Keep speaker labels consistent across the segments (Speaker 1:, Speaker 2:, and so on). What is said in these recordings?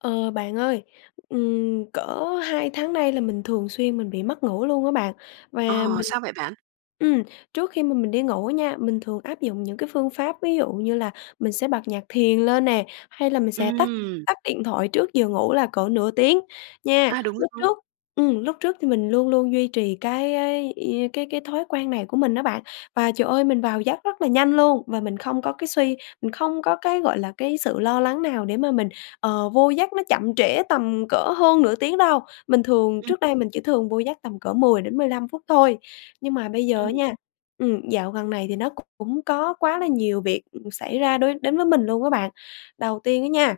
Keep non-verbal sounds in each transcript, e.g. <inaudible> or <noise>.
Speaker 1: Ờ, bạn ơi, ừm, cỡ 2 tháng nay là mình thường xuyên mình bị mất ngủ luôn á bạn. Và
Speaker 2: Ờ,
Speaker 1: mình
Speaker 2: sao vậy bạn?
Speaker 1: ừm, trước khi mà mình đi ngủ nha, mình thường áp dụng những cái phương pháp ví dụ như là mình sẽ bật nhạc thiền lên nè, hay là mình sẽ tắt
Speaker 2: Ừm.
Speaker 1: tắt điện thoại trước giờ ngủ là cỡ nửa tiếng nha.
Speaker 2: À, đúng
Speaker 1: Lúc
Speaker 2: rồi.
Speaker 1: trước ừm, lúc trước thì mình luôn luôn duy trì cái cái ia cái cái thói quen này của mình á bạn, và, trời ơi, mình vào giấc rất là nhanh luôn. Và mình không có cái suy mình không có cái, gọi là, cái sự lo lắng nào để mà mình, ờ, vô giấc nó chậm trễ tầm cỡ hơn nửa tiếng đâu. Mình thường
Speaker 2: Ừm.
Speaker 1: trước đây mình chỉ thường vô giấc tầm cỡ 10-15 phút thôi. Nhưng mà bây giờ á
Speaker 2: Ừm.
Speaker 1: nha, ừm, dạo gần này thì nó cũng có quá là nhiều việc, ừ, xảy ra đối đến với mình luôn á bạn. Đầu tiên á nha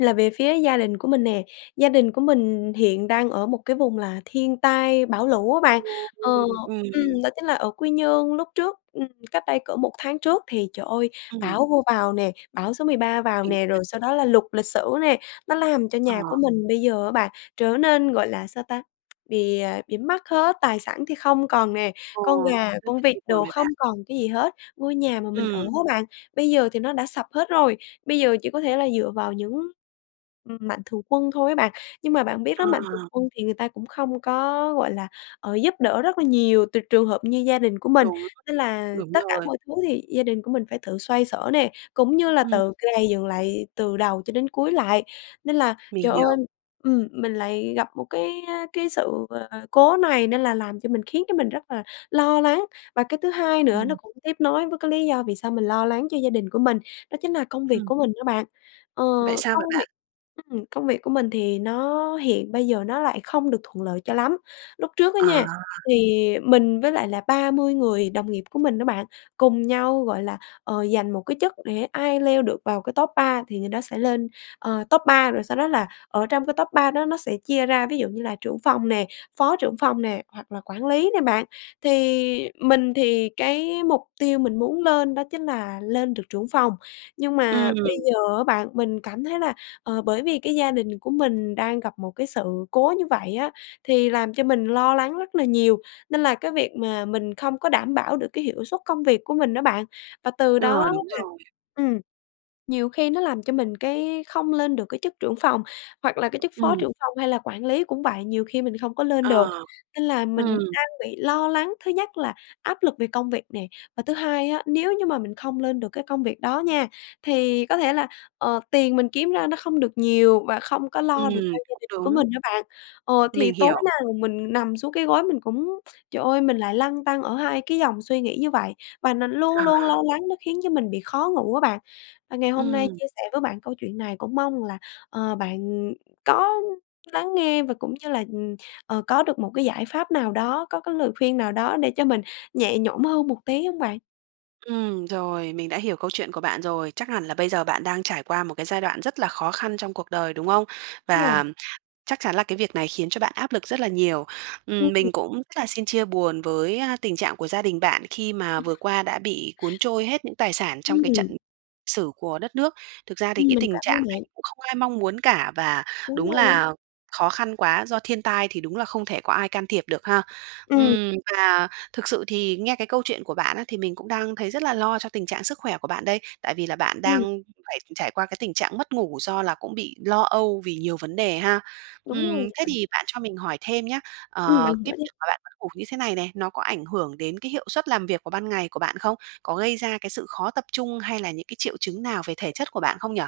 Speaker 1: là về phía gia đình của mình nè, gia đình của mình, ừ, hiện đang ở một cái vùng là thiên tai bão lũ á bạn, ờ,
Speaker 2: Ừm.
Speaker 1: ừm, đó chính là ở Quy Nhơn. Lúc trước, ừm, cách đây cỡ 1 tháng trước thì, trời ơi,
Speaker 2: Ừm.
Speaker 1: bão vô vào nè, bão số 13 vào
Speaker 2: Mình
Speaker 1: nè,
Speaker 2: biết.
Speaker 1: rồi sau đó là lụt lịch sử nè, nó làm cho
Speaker 2: Ờ.
Speaker 1: nhà của mình bây giờ á bạn trở nên, gọi là sao ta, <tsk> bị à, bị mất hết, tài sản thì không còn nè,
Speaker 2: Ồ,
Speaker 1: con gà,
Speaker 2: rất
Speaker 1: con
Speaker 2: là
Speaker 1: vịt
Speaker 2: chia buồn
Speaker 1: đồ
Speaker 2: với bạn!
Speaker 1: không còn cái gì hết. Ngôi nhà mà mình ở
Speaker 2: Ừm.
Speaker 1: á bạn, bây giờ thì nó đã sập hết rồi. Bây giờ chỉ có thể là dựa vào những, ừm, mạnh thường quân thôi á bạn, nhưng mà bạn biết
Speaker 2: Ờ.
Speaker 1: đó mạnh thường quân thì người ta cũng không có, gọi là, ờ, giúp đỡ rất là nhiều trừ trường hợp như gia đình của mình.
Speaker 2: Đúng.
Speaker 1: Nên là
Speaker 2: Đúng
Speaker 1: tất cả
Speaker 2: rồi.
Speaker 1: mọi thứ thì gia đình của mình phải tự xoay xở nè, cũng như là
Speaker 2: Ừm.
Speaker 1: tự gầy dựng lại từ đầu cho đến cuối lại. Nên là
Speaker 2: Mình
Speaker 1: trời ơi
Speaker 2: hiểu.
Speaker 1: ừm, mình lại gặp một cái, a, cái sự, à, cố này nên là làm cho mình khiến cho mình rất là lo lắng. Và cái thứ hai nữa nó
Speaker 2: Ừm.
Speaker 1: cũng tiếp nối với cái lý do vì sao mình lo lắng cho gia đình của mình, đó chính là công việc
Speaker 2: Ừm.
Speaker 1: của mình đó bạn, ờ,
Speaker 2: Vậy sao
Speaker 1: công
Speaker 2: vậy
Speaker 1: việc
Speaker 2: bạn?
Speaker 1: ừm, công việc của mình thì nó hiện bây giờ nó lại không được thuận lợi cho lắm. Lúc trước á
Speaker 2: À.
Speaker 1: nha, thì mình với lại là 30 người đồng nghiệp của mình đó bạn, cùng nhau, gọi là, ờ, giành một cái chức để ai leo được vào cái top 3 thì người đó sẽ lên, ờ, top 3, rồi sau đó là ở trong cái top 3 đó nó sẽ chia ra ví dụ như là trưởng phòng nè, phó trưởng phòng nè hoặc là quản lý nè bạn. Thì mình thì cái mục tiêu mình muốn lên đó chính là lên được trưởng phòng, nhưng mà bây
Speaker 2: Ừm.
Speaker 1: giờ á bạn mình cảm thấy là, ờ, bởi vì cái gia đình của mình đang gặp một cái sự cố như vậy á thì làm cho mình lo lắng rất là nhiều, nên là cái việc mà mình không có đảm bảo được cái hiệu suất công việc của mình á bạn. Và từ
Speaker 2: Ờ,
Speaker 1: đó
Speaker 2: đúng
Speaker 1: là
Speaker 2: rồi.
Speaker 1: ừm, nhiều khi nó làm cho mình cái không lên được cái chức trưởng phòng, hoặc là cái chức phó
Speaker 2: Ừm.
Speaker 1: trưởng phòng hay là quản lý cũng vậy, nhiều khi mình không có lên được.
Speaker 2: Ờ.
Speaker 1: Nên là mình
Speaker 2: Ừm.
Speaker 1: đang bị lo lắng, thứ nhất là áp lực về công việc nè và thứ hai á nếu như mà mình không lên được cái công việc đó nha, thì có thể là, ờ, tiền mình kiếm ra nó không được nhiều và không có lo được
Speaker 2: Ừm,
Speaker 1: cho gia
Speaker 2: cũng
Speaker 1: đình của mình
Speaker 2: đúng.
Speaker 1: á bạn. Ờ, thì
Speaker 2: Mình
Speaker 1: tối
Speaker 2: hiểu.
Speaker 1: nào mình nằm xuống cái gối mình cũng, trời ơi, mình lại lăn tăn ở hai cái dòng suy nghĩ như vậy. Và nó luôn
Speaker 2: Ờ.
Speaker 1: luôn lo lắng nó khiến cho mình bị khó ngủ á bạn. Và ngày hôm nay
Speaker 2: Ừm.
Speaker 1: chia sẻ với bạn câu chuyện này cũng mong rằng là, ờ, bạn, ừm, có lắng nghe và cũng như là, ừm, ờ, có được một cái giải pháp nào đó, có cái lời khuyên nào đó để cho mình nhẹ nhõm hơn một tí hông bạn?
Speaker 2: Ừm, rồi, mình đã hiểu câu chuyện của bạn rồi. Chắc hẳn là bây giờ bạn đang trải qua một cái giai đoạn rất là khó khăn trong cuộc đời, đúng không?
Speaker 1: Đúng
Speaker 2: Và
Speaker 1: rồi.
Speaker 2: chắc chắn là cái việc này khiến cho bạn áp lực rất là nhiều.
Speaker 1: Ừm.
Speaker 2: Ừm, mình cũng rất là xin chia buồn với, á, tình trạng của gia đình bạn khi mà vừa qua đã bị cuốn trôi hết những tài sản trong cái trận
Speaker 1: Ừm.
Speaker 2: sử của đất nước. Thực ra thì
Speaker 1: Ừm,
Speaker 2: cái
Speaker 1: mình
Speaker 2: tình
Speaker 1: cảm ơn
Speaker 2: trạng này
Speaker 1: bạn.
Speaker 2: cũng không ai mong muốn cả, và
Speaker 1: Đúng
Speaker 2: đúng
Speaker 1: rồi.
Speaker 2: là khó khăn quá. Do thiên tai thì đúng là không thể có ai can thiệp được ha.
Speaker 1: Ừm.
Speaker 2: Ừm và thực sự thì nghe cái câu chuyện của bạn á, thì mình cũng đang thấy rất là lo cho tình trạng sức khỏe của bạn đây. Tại vì là bạn đang
Speaker 1: Ừm.
Speaker 2: phải trải qua cái tình trạng mất ngủ do là cũng bị lo âu vì nhiều vấn đề ha.
Speaker 1: Đúng rồi.
Speaker 2: Ừm, thế thì bạn cho mình hỏi thêm nhá.
Speaker 1: Ừm,
Speaker 2: Ờ,
Speaker 1: mình có
Speaker 2: cái
Speaker 1: chứ.
Speaker 2: việc mà bạn mất ngủ như thế này này, nó có ảnh hưởng đến cái hiệu suất làm việc vào ban ngày của bạn không? Có gây ra cái sự khó tập trung hay là những cái triệu chứng nào về thể chất của bạn không nhỉ?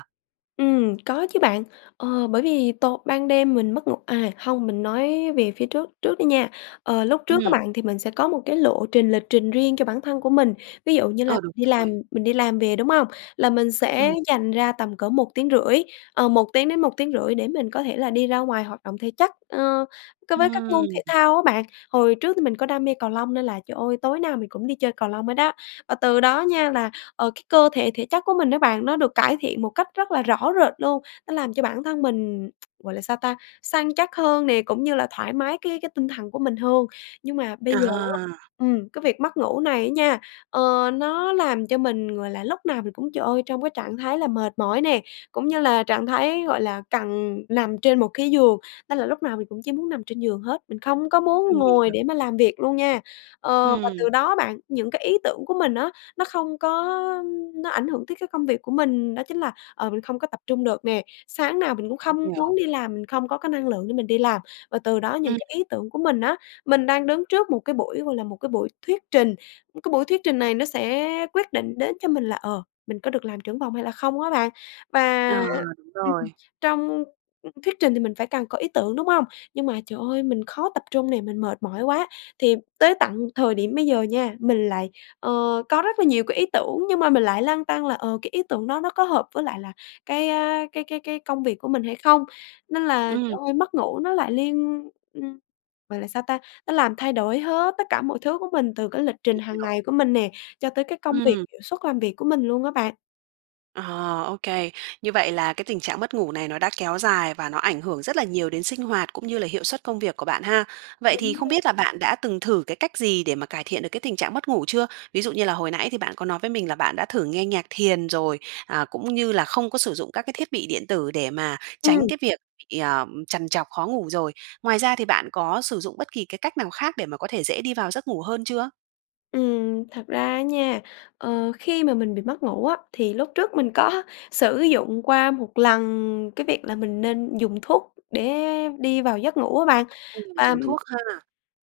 Speaker 1: Ừm, có chứ, bạn. Ờ, bởi vì tối ban đêm mình mất ngủ à, hông, mình nói về phía trước trước đi nha. Ờ, lúc trước á,
Speaker 2: Ừm.
Speaker 1: bạn, thì mình sẽ có một cái lộ trình, lịch trình riêng cho bản thân của mình. Ví dụ như là
Speaker 2: Ờ, đúng
Speaker 1: mình đi
Speaker 2: rồi.
Speaker 1: làm mình đi làm về, đúng hông? Là mình sẽ
Speaker 2: Ừm.
Speaker 1: dành ra tầm cỡ một tiếng rưỡi ờ, 1 tiếng đến 1,5 tiếng để mình có thể là đi ra ngoài hoạt động thể chất, ờ, cái với các môn thể
Speaker 2: Ừm.
Speaker 1: thao á, bạn. Hồi trước thì mình có đam mê cầu lông nên là, trời ơi, tối nào mình cũng đi chơi cầu lông hết á. Và từ đó nha, là, ờ, cái cơ thể, thể chất của mình đó, bạn, nó được cải thiện một cách rất là rõ rệt luôn. Nó làm cho bản thân mình <tsk> gọi là sao ta? Săn chắc hơn nè, cũng như là thoải mái cái cái tinh thần của mình hơn. Nhưng mà bây giờ á
Speaker 2: À.
Speaker 1: ừm, cái việc mất ngủ này á nha, ờ, nó làm cho mình, gọi là, lúc nào mình cũng, trời ơi, trong cái trạng thái là mệt mỏi nè, cũng như là trạng thái, gọi là, cần nằm trên một cái giường, nên là lúc nào mình cũng chỉ muốn nằm trên giường hết. Mình không có
Speaker 2: Ừm,
Speaker 1: muốn
Speaker 2: mình
Speaker 1: ngồi
Speaker 2: hiểu.
Speaker 1: để mà làm việc luôn nha. Ờ, và từ
Speaker 2: Ừm.
Speaker 1: đó á, bạn, những cái ý tưởng của mình á, nó không có nó ảnh hưởng tới cái công việc của mình. Đó chính là, ờ, mình không có tập trung được nè, sáng nào mình cũng
Speaker 2: Mình
Speaker 1: không
Speaker 2: hiểu.
Speaker 1: muốn đi làm. Mình không có cái năng lượng để mình đi làm và từ đó những
Speaker 2: Ừm.
Speaker 1: cái ý tưởng của mình á mình đang đứng trước một cái buổi, gọi là, một cái buổi thuyết trình. Cái buổi thuyết trình này nó sẽ quyết định đến cho mình là, ờ, mình có được làm trưởng phòng hay là không á, bạn.
Speaker 2: Ờ,
Speaker 1: Và
Speaker 2: đúng
Speaker 1: ừm,
Speaker 2: rồi.
Speaker 1: trong thuyết trình thì mình phải càng có ý tưởng, đúng hông? Nhưng mà, trời ơi, mình khó tập trung nè, mình mệt mỏi quá. Thì tới tận thời điểm bây giờ nha, mình lại, ờ, có rất là nhiều cái ý tưởng nhưng mà mình lại lăn tăn là, ờ, cái ý tưởng đó nó có hợp với lại là cái, à, cái cái cái công việc của mình hay không. Nên là,
Speaker 2: Ừm.
Speaker 1: trời ơi, mất ngủ nó lại liên ừm, gọi là sao ta? Nó làm thay đổi hết tất cả mọi thứ của mình từ cái lịch trình
Speaker 2: Mình
Speaker 1: hàng
Speaker 2: hiểu.
Speaker 1: ngày của mình nè, cho tới cái công việc
Speaker 2: Ừm.
Speaker 1: hiệu suất làm việc của mình luôn á, bạn.
Speaker 2: Ờ, OK. Như vậy là cái tình trạng mất ngủ này nó đã kéo dài và nó ảnh hưởng rất là nhiều đến sinh hoạt cũng như là hiệu suất công việc của bạn ha. Vậy thì
Speaker 1: Đúng
Speaker 2: không
Speaker 1: rồi.
Speaker 2: biết là bạn đã từng thử cái cách gì để mà cải thiện được cái tình trạng mất ngủ chưa? Ví dụ như là hồi nãy thì bạn có nói với mình là bạn đã thử nghe nhạc thiền rồi, à, cũng như là không có sử dụng các cái thiết bị điện tử để mà tránh
Speaker 1: Ừm.
Speaker 2: cái việc bị, ờ, trằn trọc, khó ngủ rồi. Ngoài ra thì bạn có sử dụng bất kỳ cái cách nào khác để mà có thể dễ đi vào giấc ngủ hơn chưa?
Speaker 1: Ừm, thật ra á nha, ờ, khi mà mình bị mất ngủ á thì lúc trước mình có sử dụng qua một lần cái việc là mình nên dùng thuốc để đi vào giấc ngủ á bạn.
Speaker 2: Ừm,
Speaker 1: Và,
Speaker 2: dùng
Speaker 1: ừm,
Speaker 2: thuốc ha.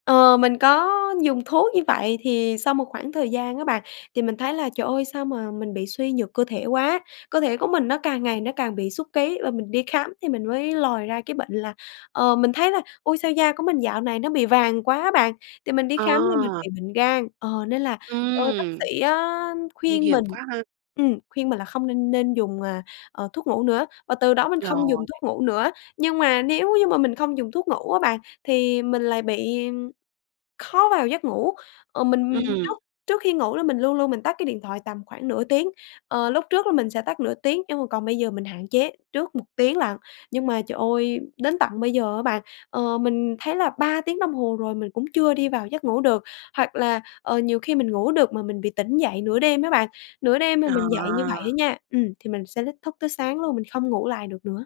Speaker 1: ờ, mình có dùng thuốc như vậy thì sau một khoảng thời gian á bạn, thì mình thấy là "Trời ơi! Sao mà mình bị suy nhược cơ thể quá?", cơ thể của mình nó càng ngày nó càng bị sút ký. Và mình đi khám thì mình mới lòi ra cái bệnh là ờ, mình thấy là ôi, sao da của mình dạo này nó bị vàng quá bạn, thì mình đi khám ra mình
Speaker 2: À.
Speaker 1: bị bệnh gan. Ờ, nên là, trời ơi, bác
Speaker 2: Ừm.
Speaker 1: sĩ á
Speaker 2: Nguy
Speaker 1: khuyên
Speaker 2: hiểm
Speaker 1: mình
Speaker 2: quá ha.
Speaker 1: ừm, khuyên mình là không n nên dùng, à, ờ, thuốc ngủ nữa, và từ đó mình không dùng
Speaker 2: Rồi.
Speaker 1: thuốc ngủ nữa. Nhưng mà nếu như mà mình không dùng thuốc ngủ á bạn, thì mình lại bị khó vào giấc ngủ. Ừ, mình
Speaker 2: Ừm.
Speaker 1: trước trước khi ngủ là mình luôn luôn mình tắt cái điện thoại tầm khoảng nửa tiếng, ờ, lúc trước là mình sẽ tắt nửa tiếng, nhưng mà còn bây giờ mình hạn chế trước 1 tiếng lận. Nhưng mà trời ơi, đến tận bây giờ á bạn, ờ, mình thấy là 3 tiếng đồng hồ rồi mình cũng chưa đi vào giấc ngủ được hoặc là, ờ, nhiều khi mình ngủ được mà mình bị tỉnh dậy nửa đêm á bạn. Nửa đêm mà mình dậy như vậy
Speaker 2: À.
Speaker 1: á nha ừm, thì mình sẽ lít thức tới sáng luôn, mình không ngủ lại được nữa.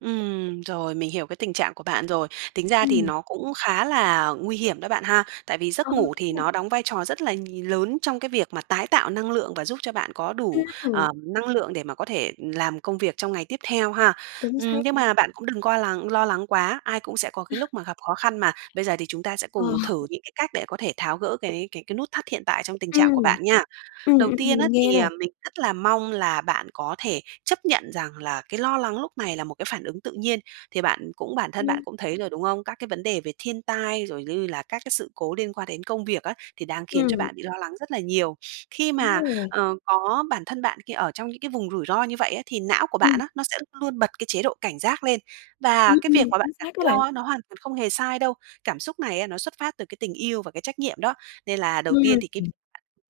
Speaker 2: Ừm, rồi, mình hiểu cái tình trạng của bạn rồi. Tính ra thì
Speaker 1: Ừm.
Speaker 2: nó cũng khá là nguy hiểm đó bạn ha. Tại vì
Speaker 1: Ờ,
Speaker 2: giấc ngủ
Speaker 1: đúng
Speaker 2: thì
Speaker 1: rồi.
Speaker 2: nó đóng vai trò rất là nhì lớn trong cái việc mà tái tạo năng lượng và giúp cho bạn có đủ,
Speaker 1: Ừm.
Speaker 2: ờm, năng lượng để mà có thể làm công việc trong ngày tiếp theo ha.
Speaker 1: Chính xác
Speaker 2: Ừm, nhưng
Speaker 1: nha.
Speaker 2: mà bạn cũng đừng qua lắng lo lắng quá, ai cũng sẽ có cái
Speaker 1: <laughs>
Speaker 2: lúc mà gặp khó khăn mà. Bây giờ thì chúng ta sẽ
Speaker 1: Ờ.
Speaker 2: cùng thử những cái cách để có thể tháo gỡ cái cái nút thắt hiện tại trong tình trạng của
Speaker 1: Ừm.
Speaker 2: bạn nha.
Speaker 1: Ừm,
Speaker 2: Đầu
Speaker 1: ừm,
Speaker 2: tiên
Speaker 1: mình
Speaker 2: á,
Speaker 1: nghe
Speaker 2: thì,
Speaker 1: này.
Speaker 2: à, mình rất là mong là bạn có thể chấp nhận rằng là cái lo lắng lúc này là một cái phản ứng tự nhiên. Thì bạn cũng bản thân bạn
Speaker 1: Ừm.
Speaker 2: cũng thấy rồi, đúng không? Các cái vấn đề về thiên tai, rồi như là các cái sự cố liên quan đến công việc á, thì đang khiến cho
Speaker 1: Ừm.
Speaker 2: bạn bị lo lắng rất là nhiều. <sniffs> Khi
Speaker 1: Đúng
Speaker 2: mà,
Speaker 1: rồi.
Speaker 2: ờ, có bản thân bạn khi ở trong những cái vùng rủi ro như vậy á thì não của bạn
Speaker 1: Ừm.
Speaker 2: á, nó sẽ luôn bật cái chế độ cảnh giác lên. Và
Speaker 1: Ừm,
Speaker 2: cái việc
Speaker 1: ừm,
Speaker 2: mà bạn
Speaker 1: chính
Speaker 2: cảm
Speaker 1: xác đó
Speaker 2: thấy
Speaker 1: bạn.
Speaker 2: lo á, nó hoàn toàn không hề sai đâu. Cảm xúc này á, nó xuất phát từ cái tình yêu và cái trách nhiệm đó. Nên là đầu tiên thì cái v
Speaker 1: Ừm.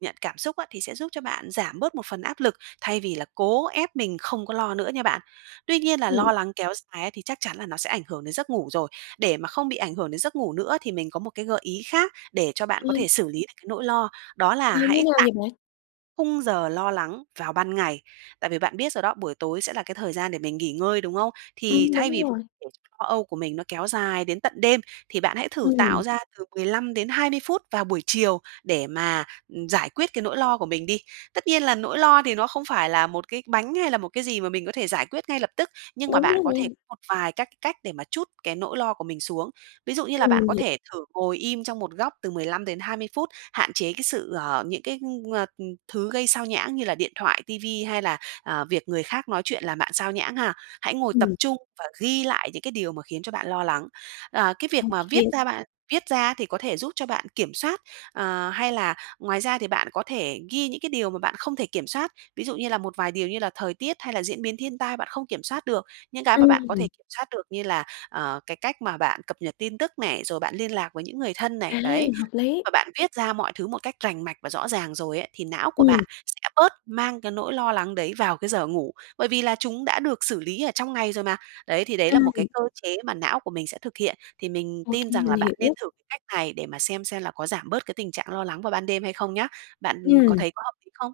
Speaker 2: nhận cảm xúc á, thì sẽ giúp cho bạn giảm bớt một phần áp lực, thay vì là cố ép mình không có lo nữa nha bạn. Tuy nhiên là
Speaker 1: Ừm.
Speaker 2: lo lắng kéo dài á thì chắc chắn là nó sẽ ảnh hưởng đến giấc ngủ rồi. Để mà không bị ảnh hưởng đến giấc ngủ nữa thì mình có một cái gợi ý khác để cho bạn
Speaker 1: Ờ.
Speaker 2: có thể xử lý được cái nỗi lo, đó là
Speaker 1: Ờ, như
Speaker 2: hãy
Speaker 1: nào
Speaker 2: tạm
Speaker 1: vậy bạn?
Speaker 2: khung giờ lo lắng vào ban ngày. Tại vì bạn biết rồi đó, buổi tối sẽ là cái thời gian để mình nghỉ ngơi, đúng không? Thì
Speaker 1: Ừm,
Speaker 2: thay
Speaker 1: đúng
Speaker 2: vì
Speaker 1: rồi.
Speaker 2: để lo âu của mình nó kéo dài đến tận đêm, thì bạn hãy thử
Speaker 1: Ừm.
Speaker 2: tạo ra từ 15-20 phút vào buổi chiều để mà, ừm, giải quyết cái nỗi lo của mình đi. Tất nhiên là nỗi lo thì nó không phải là một cái bánh hay là một cái gì mà mình có thể giải quyết ngay lập tức. Nhưng mà
Speaker 1: Đúng
Speaker 2: bạn có thể
Speaker 1: rồi.
Speaker 2: một vài các cách để mà trút cái nỗi lo của mình xuống. Ví dụ như là
Speaker 1: Ừm,
Speaker 2: bạn
Speaker 1: mình
Speaker 2: có
Speaker 1: h
Speaker 2: thể thử ngồi im trong một góc từ 15-20 phút, hạn chế cái sự ờ, những cái, ờ, thứ gây xao nhãng như là điện thoại, ti vi hay là, ờ, việc người khác nói chuyện làm bạn sao nhãng ha. Hãy ngồi tập
Speaker 1: Ừm.
Speaker 2: trung và ghi lại những cái điều mà khiến cho bạn lo lắng. Ờ, cái
Speaker 1: Ô
Speaker 2: việc mà viết
Speaker 1: kê.
Speaker 2: ra bạn viết ra thì có thể giúp cho bạn kiểm soát. Ờ, hay là ngoài ra thì bạn có thể ghi những cái điều mà bạn không thể kiểm soát. Ví dụ như là một vài điều như là thời tiết hay là diễn biến thiên tai bạn không kiểm soát được. Những cái mà bạn có thể
Speaker 1: Ừm.
Speaker 2: kiểm soát được như là, ờ, cái cách mà bạn cập nhật tin tức này, rồi bạn liên lạc với những người thân này,
Speaker 1: À,
Speaker 2: đấy.
Speaker 1: hợp lý.
Speaker 2: Mà bạn viết ra mọi thứ một cách rành mạch và rõ ràng rồi ấy, thì não của
Speaker 1: Ừm.
Speaker 2: bạn sẽ bớt mang cái nỗi lo lắng đấy vào cái giờ ngủ. Bởi vì là chúng đã được xử lý ở trong ngày rồi mà. Đấy, thì đấy là một cái
Speaker 1: Ừm.
Speaker 2: cơ chế mà não của mình sẽ thực hiện. Thì mình
Speaker 1: Ô
Speaker 2: tin
Speaker 1: kê,
Speaker 2: rằng
Speaker 1: mình
Speaker 2: là bạn nên
Speaker 1: hiểu.
Speaker 2: thử cái cách này để mà xem xem là có giảm bớt cái tình trạng lo lắng vào ban đêm hay không nhá. Bạn có
Speaker 1: Ừm.
Speaker 2: thấy có hợp lý không?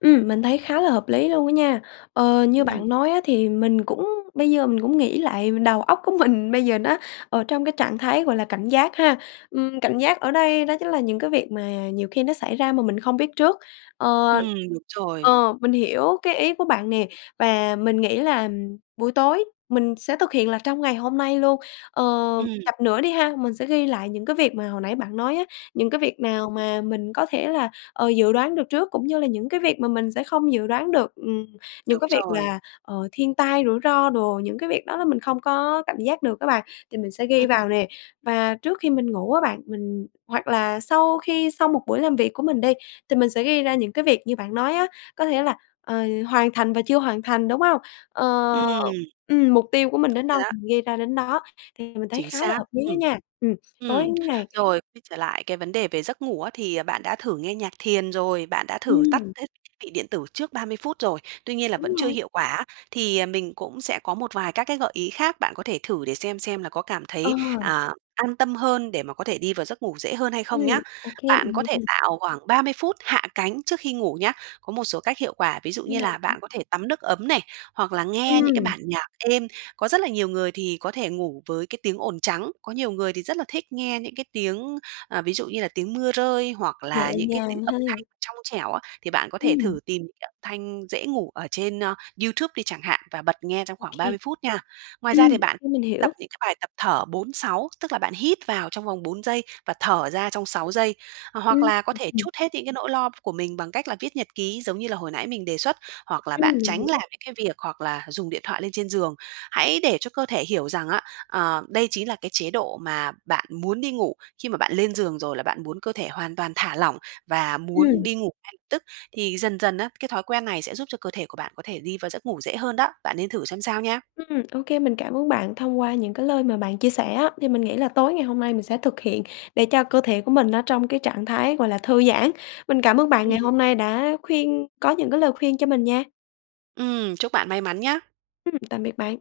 Speaker 1: Ừm. Mình thấy khá là hợp lý luôn á nha. Ờ, như
Speaker 2: Ừm.
Speaker 1: bạn nói á thì mình cũng bây giờ mình cũng nghĩ lại đầu óc của mình bây giờ nó ở trong cái trạng thái gọi là cảnh giác ha. Ừm, cảnh giác ở đây đó chính là những cái việc mà nhiều khi nó xảy ra mà mình không biết trước. Ờ
Speaker 2: Ừm, đúng rồi.
Speaker 1: Ờ, mình hiểu cái ý của bạn nè, và mình nghĩ là buổi tối mình sẽ thực hiện là trong ngày hôm nay luôn. Ờ,
Speaker 2: Ừm.
Speaker 1: chặp nữa đi ha, mình sẽ ghi lại những cái việc mà hồi nãy bạn nói á, những cái việc nào mà mình có thể là, ờ, dự đoán được trước cũng như là những cái việc mà mình sẽ không dự đoán được. Ừm, những
Speaker 2: Đúng
Speaker 1: cái việc
Speaker 2: rồi.
Speaker 1: là, ờ, thiên tai, rủi ro đồ, những cái việc đó là mình không có cảm giác được á bạn thì mình sẽ ghi
Speaker 2: Ừm,
Speaker 1: vào
Speaker 2: ừm.
Speaker 1: nè. Và trước khi mình ngủ á bạn mình hoặc là sau khi xong một buổi làm việc của mình đi thì mình sẽ ghi ra những cái việc như bạn nói á, có thể là, ờ, hoàn thành và chưa hoàn thành, đúng hông? Ờ
Speaker 2: Ừm.
Speaker 1: ừm, mục tiêu của mình
Speaker 2: Đúng
Speaker 1: đến
Speaker 2: rồi
Speaker 1: đâu
Speaker 2: đó.
Speaker 1: thì mình ghi ra đến đó. Thì mình thấy
Speaker 2: Chính
Speaker 1: khá là
Speaker 2: xác,
Speaker 1: hợp lý á
Speaker 2: ừm.
Speaker 1: nha. Ừm, tối
Speaker 2: Ừm,
Speaker 1: ngày
Speaker 2: rồi, quay trở lại cái vấn đề về giấc ngủ á, thì bạn đã thử nghe nhạc thiền rồi, bạn đã thử tắt
Speaker 1: Ừm.
Speaker 2: hết thiết bị điện tử trước 30 phút rồi, tuy nhiên là
Speaker 1: Đúng
Speaker 2: vẫn chưa
Speaker 1: rồi.
Speaker 2: hiệu quả á, thì mình cũng sẽ có một vài các cái gợi ý khác, bạn có thể thử để xem xem là có cảm
Speaker 1: Ờ.
Speaker 2: thấy, à, an tâm hơn để mà có thể đi vào giấc ngủ dễ hơn hay
Speaker 1: Ừm,
Speaker 2: không nhá.
Speaker 1: ô kê,
Speaker 2: Bạn
Speaker 1: mình
Speaker 2: có
Speaker 1: nghe
Speaker 2: thể
Speaker 1: nè.
Speaker 2: tạo khoảng 30 phút hạ cánh trước khi ngủ nhá. Có một số cách hiệu quả, ví dụ
Speaker 1: Như
Speaker 2: như
Speaker 1: nào
Speaker 2: là
Speaker 1: hả?
Speaker 2: bạn có thể tắm nước ấm này, hoặc là nghe những cái
Speaker 1: Ừm.
Speaker 2: bản nhạc êm. Có rất là nhiều người thì có thể ngủ với cái tiếng ồn trắng. Có nhiều người thì rất là thích nghe những cái tiếng à, ví dụ như là tiếng mưa rơi hoặc
Speaker 1: Nhẹ
Speaker 2: là những cái tiếng
Speaker 1: nhàng
Speaker 2: âm
Speaker 1: ha.
Speaker 2: thanh trong trẻo á, thì bạn có thể
Speaker 1: Ừm.
Speaker 2: thử tìm cái âm thanh dễ ngủ ở trên YouTube đi chẳng hạn, và bật nghe trong khoảng ba
Speaker 1: OK.
Speaker 2: mươi phút nha. Ngoài ra thì
Speaker 1: Ừm,
Speaker 2: bạn
Speaker 1: OK,
Speaker 2: cũng
Speaker 1: mình
Speaker 2: tập
Speaker 1: hiểu.
Speaker 2: những cái bài tập thở 4-6 tức là bạn hít vào trong vòng 4 giây và thở ra trong 6 giây.
Speaker 1: Ừm,
Speaker 2: Hoặc là có
Speaker 1: ừm,
Speaker 2: thể
Speaker 1: hừm.
Speaker 2: trút hết những cái nỗi lo của mình bằng cách là viết nhật ký giống như là hồi nãy mình đề xuất, hoặc là bạn
Speaker 1: Ừm, mình
Speaker 2: tránh
Speaker 1: hiểu.
Speaker 2: làm những cái việc hoặc là dùng điện thoại lên trên giường. Hãy để cho cơ thể hiểu rằng á, ờ, đây chí là cái chế độ mà bạn muốn đi ngủ. Khi mà bạn lên giường rồi là bạn muốn cơ thể hoàn toàn thả lỏng và muốn
Speaker 1: Ừm.
Speaker 2: đi ngủ ngay lập tức. Thì dần dần á, cái thói quen này sẽ giúp cho cơ thể của bạn có thể đi vào giấc ngủ dễ hơn đó. Bạn nên thử xem sao nha!
Speaker 1: Ừm, ô kê, mình cảm ơn bạn. Thông qua những cái lời mà bạn chia sẻ á, thì mình nghĩ là tối ngày hôm nay mình sẽ thực hiện để cho cơ thể của mình nó trong cái trạng thái, gọi là, thư giãn. Mình cảm ơn bạn
Speaker 2: Ừm.
Speaker 1: ngày hôm nay đã khuyên có những cái lời khuyên cho mình nha.
Speaker 2: Ừm. Chúc bạn may mắn nhá.
Speaker 1: Ừm, tạm biệt bạn.